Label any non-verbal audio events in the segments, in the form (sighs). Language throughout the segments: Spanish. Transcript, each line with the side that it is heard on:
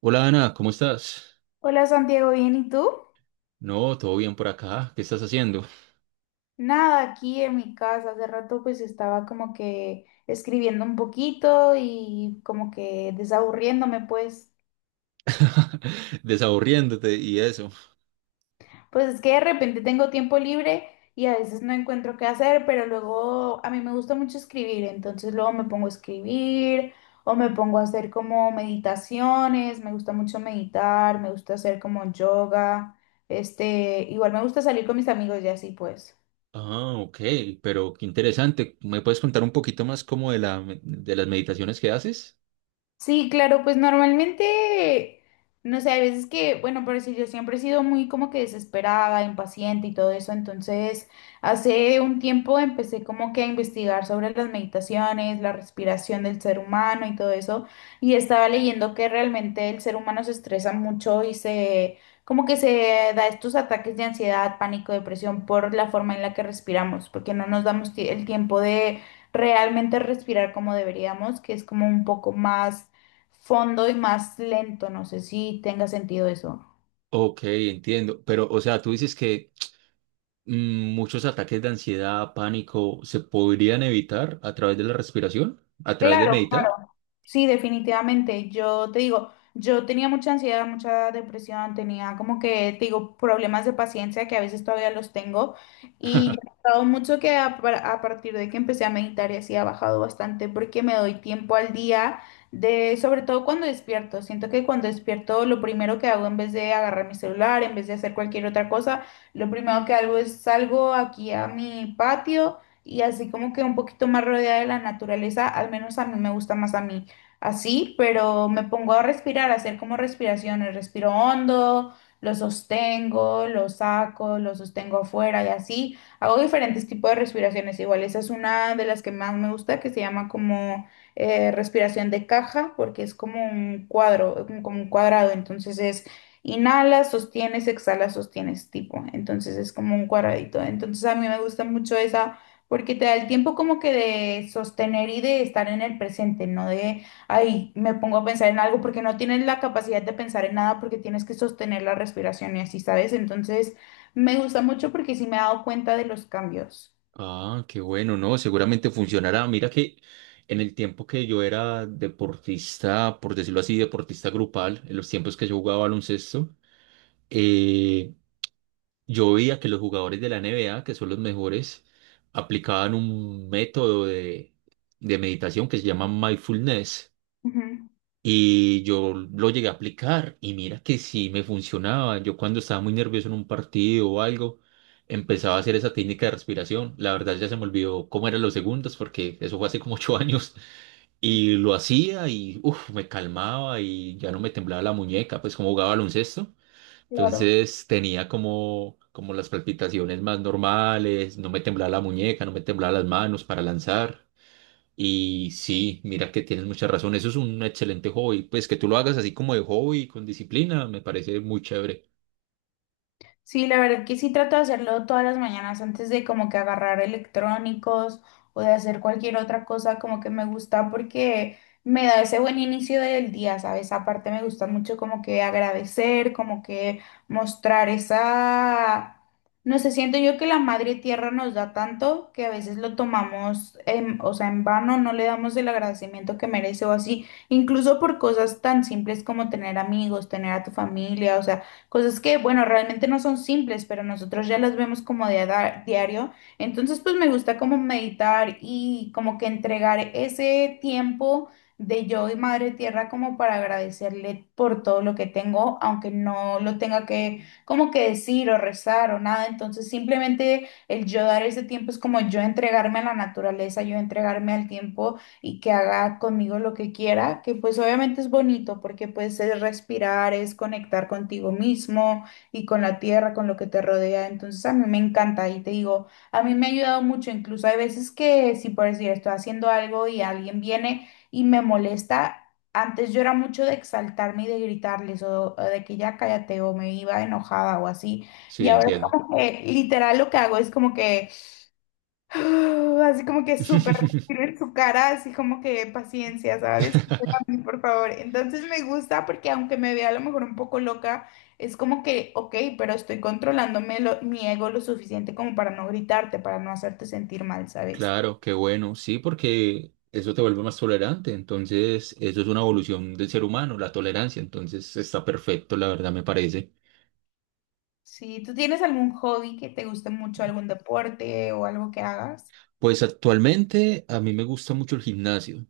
right: Hola Ana, ¿cómo estás?
left: Hola Santiago, ¿bien y tú?
right: No, todo bien por acá. ¿Qué estás haciendo?
left: Nada, aquí en mi casa. Hace rato pues estaba como que escribiendo un poquito y como que desaburriéndome pues.
right: (laughs) Desaburriéndote y eso.
left: Pues es que de repente tengo tiempo libre y a veces no encuentro qué hacer, pero luego a mí me gusta mucho escribir, entonces luego me pongo a escribir o me pongo a hacer como meditaciones, me gusta mucho meditar, me gusta hacer como yoga, este, igual me gusta salir con mis amigos y así pues.
right: Ah, ok, pero qué interesante. ¿Me puedes contar un poquito más como de las meditaciones que haces?
left: Sí, claro, pues normalmente, no sé, hay veces que, bueno, pero si yo siempre he sido muy como que desesperada, impaciente y todo eso, entonces hace un tiempo empecé como que a investigar sobre las meditaciones, la respiración del ser humano y todo eso, y estaba leyendo que realmente el ser humano se estresa mucho y se, como que se da estos ataques de ansiedad, pánico, depresión por la forma en la que respiramos, porque no nos damos el tiempo de realmente respirar como deberíamos, que es como un poco más fondo y más lento. No sé si tenga sentido eso.
right: Ok, entiendo. Pero, o sea, tú dices que muchos ataques de ansiedad, pánico, se podrían evitar a través de la respiración, a través de
left: Claro,
right: meditar.
left: claro. Sí, definitivamente. Yo te digo, yo tenía mucha ansiedad, mucha depresión, tenía como que, te digo, problemas de paciencia que a veces todavía los tengo. Y yo
right: (laughs)
left: he notado mucho que a partir de que empecé a meditar y así ha bajado bastante porque me doy tiempo al día de, sobre todo cuando despierto. Siento que cuando despierto lo primero que hago en vez de agarrar mi celular, en vez de hacer cualquier otra cosa, lo primero que hago es salgo aquí a mi patio y así como que un poquito más rodeada de la naturaleza, al menos a mí me gusta más a mí así, pero me pongo a respirar, a hacer como respiraciones, respiro hondo, lo sostengo, lo saco, lo sostengo afuera y así, hago diferentes tipos de respiraciones, igual esa es una de las que más me gusta, que se llama como respiración de caja, porque es como un cuadro, como un cuadrado, entonces es... Inhalas, sostienes, exhalas, sostienes, tipo. Entonces es como un cuadradito. Entonces a mí me gusta mucho esa porque te da el tiempo como que de sostener y de estar en el presente, no de, ay, me pongo a pensar en algo porque no tienes la capacidad de pensar en nada porque tienes que sostener la respiración y así, ¿sabes? Entonces, me gusta mucho porque sí me he dado cuenta de los cambios.
right: Ah, qué bueno, ¿no? Seguramente funcionará. Mira que en el tiempo que yo era deportista, por decirlo así, deportista grupal, en los tiempos que yo jugaba baloncesto, eh, yo veía que los jugadores de la NBA, que son los mejores, aplicaban un de meditación que se llama mindfulness.
left: Ujú,
right: Y yo lo llegué a aplicar y mira que sí me funcionaba. Yo cuando estaba muy nervioso en un partido o algo, empezaba a hacer esa técnica de respiración. La verdad ya se me olvidó cómo eran los segundos porque eso fue hace como ocho (laughs) años. Y lo hacía y uf, me calmaba y ya no me temblaba la muñeca, pues como jugaba baloncesto.
left: claro.
right: Entonces tenía como las palpitaciones más normales, no me temblaba la muñeca, no me temblaba las manos para lanzar. Y sí, mira que tienes mucha razón. Eso es un excelente hobby. Pues que tú lo hagas así como de hobby, con disciplina, me parece muy chévere.
left: Sí, la verdad que sí trato de hacerlo todas las mañanas antes de como que agarrar electrónicos o de hacer cualquier otra cosa como que me gusta porque me da ese buen inicio del día, ¿sabes? Aparte me gusta mucho como que agradecer, como que mostrar esa... No sé, siento yo que la madre tierra nos da tanto que a veces lo tomamos, en, o sea, en vano, no le damos el agradecimiento que merece o así, incluso por cosas tan simples como tener amigos, tener a tu familia, o sea... Cosas que, bueno, realmente no son simples, pero nosotros ya las vemos como de diario. Entonces, pues me gusta como meditar y como que entregar ese tiempo de yo y Madre Tierra como para agradecerle por todo lo que tengo, aunque no lo tenga que como que decir o rezar o nada. Entonces, simplemente el yo dar ese tiempo es como yo entregarme a la naturaleza, yo entregarme al tiempo y que haga conmigo lo que quiera, que pues obviamente es bonito porque pues es respirar, es conectar contigo mismo y con la tierra, con lo que te rodea. Entonces a mí me encanta y te digo, a mí me ha ayudado mucho, incluso hay veces que si por decir estoy haciendo algo y alguien viene y me molesta. Antes yo era mucho de exaltarme y de gritarles o de que ya cállate o me iba enojada o así. Y
right: Sí,
left: ahora es
right: entiendo.
left: como que literal lo que hago es como que (gasps) (sighs) así como que súper
right: (laughs)
left: respiro en su cara, así como que paciencia, ¿sabes? Espérame, por favor. Entonces me gusta porque aunque me vea a lo mejor un poco loca, es como que, ok, pero estoy controlándome mi ego lo suficiente como para no gritarte, para no hacerte sentir mal, ¿sabes?
right: Claro, qué bueno. Sí, porque eso te vuelve más tolerante. Entonces, eso es una evolución del ser humano, la tolerancia. Entonces, está perfecto, la verdad, me parece.
left: ¿Sí tú tienes algún hobby que te guste mucho, algún deporte o algo que hagas?
right: Pues actualmente a mí me gusta mucho el gimnasio.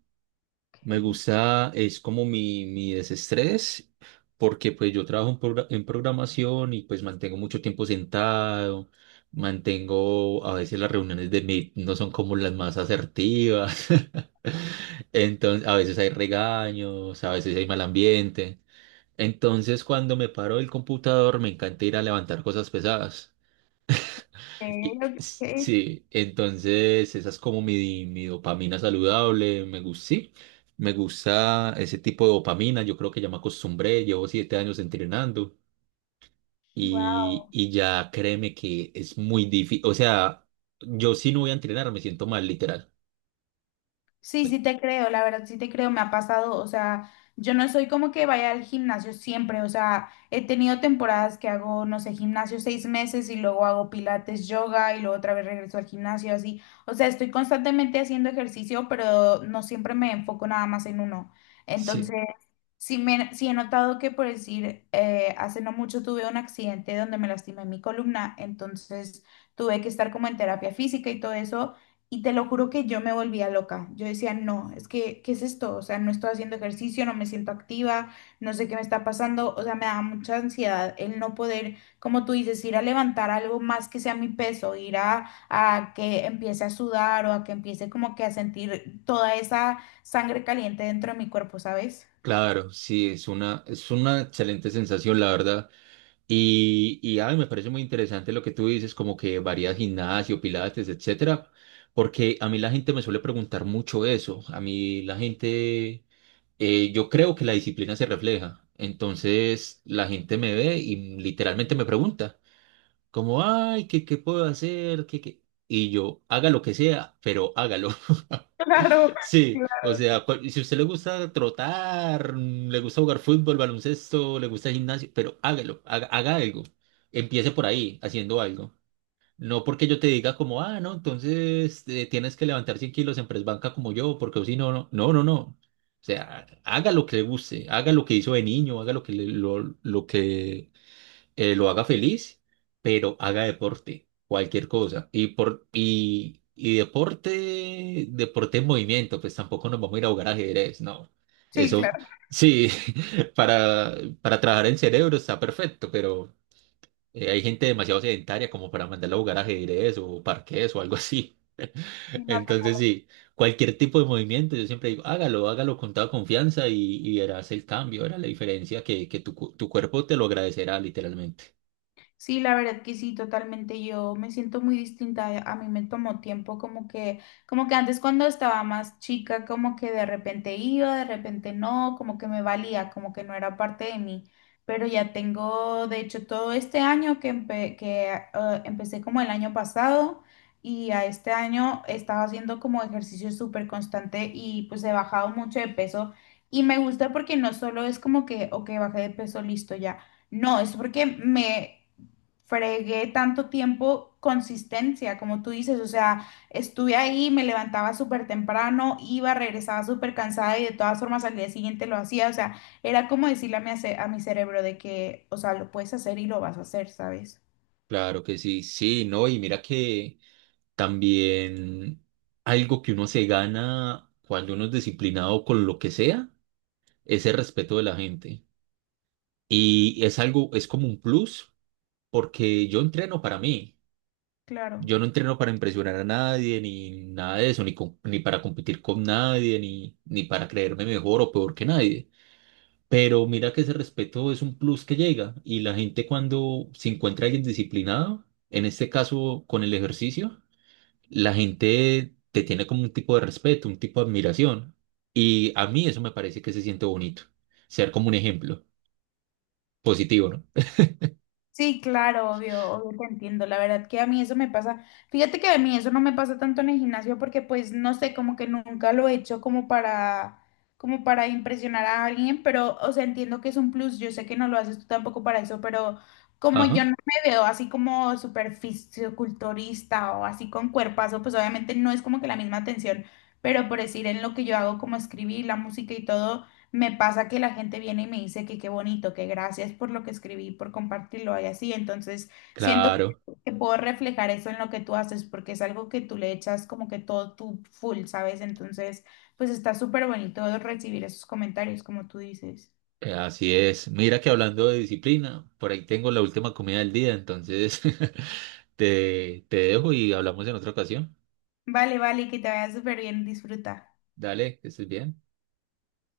left: Ok,
right: Me gusta, es como mi desestrés, porque pues yo trabajo en programación y pues mantengo mucho tiempo sentado, mantengo, a veces las reuniones de Meet no son como las más asertivas, (laughs) entonces a veces hay regaños, a veces hay mal ambiente, entonces cuando me paro del computador me encanta ir a levantar cosas pesadas.
left: ok, ok.
right: Sí, entonces esa es como mi dopamina saludable, me gusta, sí, me gusta ese tipo de dopamina, yo creo que ya me acostumbré, llevo siete años entrenando
left: Wow.
right: y ya créeme que es muy difícil, o sea, yo si no voy a entrenar me siento mal, literal.
left: Sí, sí te creo, la verdad sí te creo, me ha pasado, o sea, yo no soy como que vaya al gimnasio siempre, o sea, he tenido temporadas que hago, no sé, gimnasio seis meses y luego hago pilates, yoga y luego otra vez regreso al gimnasio, así, o sea, estoy constantemente haciendo ejercicio, pero no siempre me enfoco nada más en uno.
right: Sí,
left: Entonces, sí, me, sí he notado que, por decir, hace no mucho tuve un accidente donde me lastimé mi columna, entonces tuve que estar como en terapia física y todo eso. Y te lo juro que yo me volvía loca. Yo decía, no, es que, ¿qué es esto? O sea, no estoy haciendo ejercicio, no me siento activa, no sé qué me está pasando. O sea, me da mucha ansiedad el no poder, como tú dices, ir a levantar algo más que sea mi peso, ir a que empiece a sudar o a que empiece como que a sentir toda esa sangre caliente dentro de mi cuerpo, ¿sabes?
right: claro, sí, es es una excelente sensación, la verdad. Ay, me parece muy interesante lo que tú dices, como que varías gimnasio, pilates, etcétera, porque a mí la gente me suele preguntar mucho eso. A mí la gente, yo creo que la disciplina se refleja. Entonces la gente me ve y literalmente me pregunta, como, ay, ¿qué, qué puedo hacer? ¿Qué, qué? Y yo, haga lo que sea, pero hágalo. (laughs)
left: (laughs) Claro,
right: Sí, o
left: claro.
right: sea, y si a usted le gusta trotar, le gusta jugar fútbol, baloncesto, le gusta gimnasio, pero hágalo, haga, haga algo. Empiece por ahí, haciendo algo. No porque yo te diga como, ah, no, entonces tienes que levantar 100 kilos en press banca como yo, porque si no, no, no, no, no. O sea, haga lo que le guste, haga lo que hizo de niño, haga lo que lo que lo haga feliz, pero haga deporte, cualquier cosa. Y deporte, deporte en movimiento, pues tampoco nos vamos a ir a jugar ajedrez, no.
left: Sí,
right: Eso,
left: claro.
right: sí, (laughs) para, para trabajar en cerebro está perfecto, pero hay gente demasiado sedentaria como para mandarla a jugar ajedrez o parqués o algo así. (laughs) Entonces, sí, cualquier tipo de movimiento, yo siempre digo, hágalo, hágalo con toda confianza y verás el cambio, verás la diferencia que tu cuerpo te lo agradecerá literalmente.
left: Sí, la verdad que sí, totalmente. Yo me siento muy distinta. A mí me tomó tiempo como que antes cuando estaba más chica, como que de repente iba, de repente no, como que me valía, como que no era parte de mí. Pero ya tengo, de hecho, todo este año que, empecé como el año pasado y a este año estaba haciendo como ejercicio súper constante y pues he bajado mucho de peso y me gusta porque no solo es como que, ok, bajé de peso, listo ya. No, es porque me fregué tanto tiempo consistencia, como tú dices, o sea, estuve ahí, me levantaba súper temprano, iba, regresaba súper cansada y de todas formas al día siguiente lo hacía, o sea, era como decirle a a mi cerebro de que, o sea, lo puedes hacer y lo vas a hacer, ¿sabes?
right: Claro que sí, sí, no, y mira que también algo que uno se gana cuando uno es disciplinado con lo que sea es el respeto de la gente. Y es algo, es como un plus, porque yo entreno para mí.
left: Claro.
right: Yo no entreno para impresionar a nadie, ni nada de eso, ni para competir con nadie, ni para creerme mejor o peor que nadie. Pero mira que ese respeto es un plus que llega y la gente cuando se encuentra alguien disciplinado, en este caso con el ejercicio, la gente te tiene como un tipo de respeto, un tipo de admiración. Y a mí eso me parece que se siente bonito. Ser como un ejemplo positivo, ¿no?
left: Sí, claro, obvio, obvio te entiendo. La verdad que a mí eso me pasa. Fíjate que a mí eso no me pasa tanto en el gimnasio porque pues no sé, como que nunca lo he hecho como para como para impresionar a alguien, pero o sea, entiendo que es un plus. Yo sé que no lo haces tú tampoco para eso, pero como yo
right: Ajá,
left: no me veo así como súper fisiculturista o así con cuerpazo, pues obviamente no es como que la misma atención, pero por decir en lo que yo hago como escribir la música y todo me pasa que la gente viene y me dice que qué bonito, que gracias por lo que escribí, por compartirlo y así. Entonces, siento
right: claro,
left: que puedo reflejar eso en lo que tú haces porque es algo que tú le echas como que todo tu full, ¿sabes? Entonces, pues está súper bonito recibir esos comentarios, como tú dices.
right: así es. Mira que hablando de disciplina, por ahí tengo la última comida del día, entonces (laughs) te dejo y hablamos en otra ocasión.
left: Vale, vale, que te vaya súper bien, disfruta.
right: Dale, que estés bien.